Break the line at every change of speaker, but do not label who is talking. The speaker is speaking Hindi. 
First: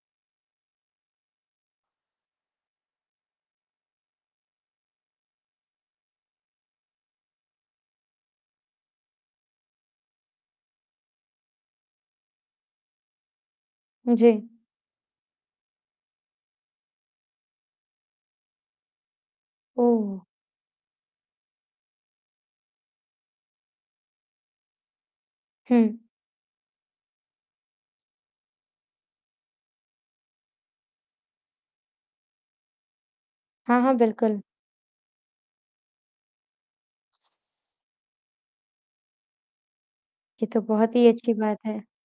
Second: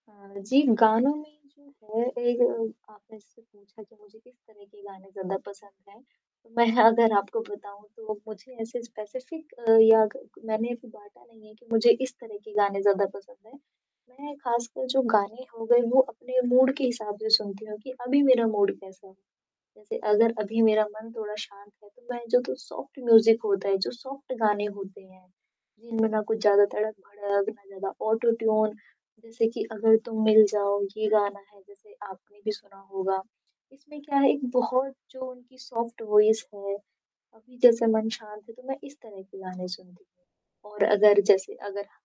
अ, जी गानों में जो है एक आपने जैसे पूछा कि मुझे किस तरह के गाने ज़्यादा पसंद हैं, तो मैं अगर आपको बताऊँ तो मुझे ऐसे स्पेसिफिक या कक मैंने बाँटा नहीं है कि मुझे इस तरह के गाने ज़्यादा पसंद हैं, मैं
जी।
खासकर जो गाने हो गए वो अपने मूड के हिसाब से सुनती हूँ कि अभी मेरा मूड कैसा है, जैसे
ओह!
अगर अभी मेरा मन थोड़ा शांत है तो मैं जो कि सॉफ्ट म्यूज़िक होता है, जो सॉफ्ट गाने होते हैं,
हुँ।
जिनमें ना कुछ ज़्यादा तड़क-भड़क, ना ज़्यादा ऑटो ट्यून जैसे कि "अगर तुम मिल जाओ" ये गाना है, जैसे आपने भी सुना होगा,
हाँ, हाँ।
इसमें क्या है एक
बिल्कुल।
बहुत जो उनकी सॉफ्ट वॉइस है अभी जैसे मन शांत है तो मैं इस तरह के गाने सुनती
ये तो
हूँ और
बहुत ही
अगर
अच्छी
जैसे
बात है।
अगर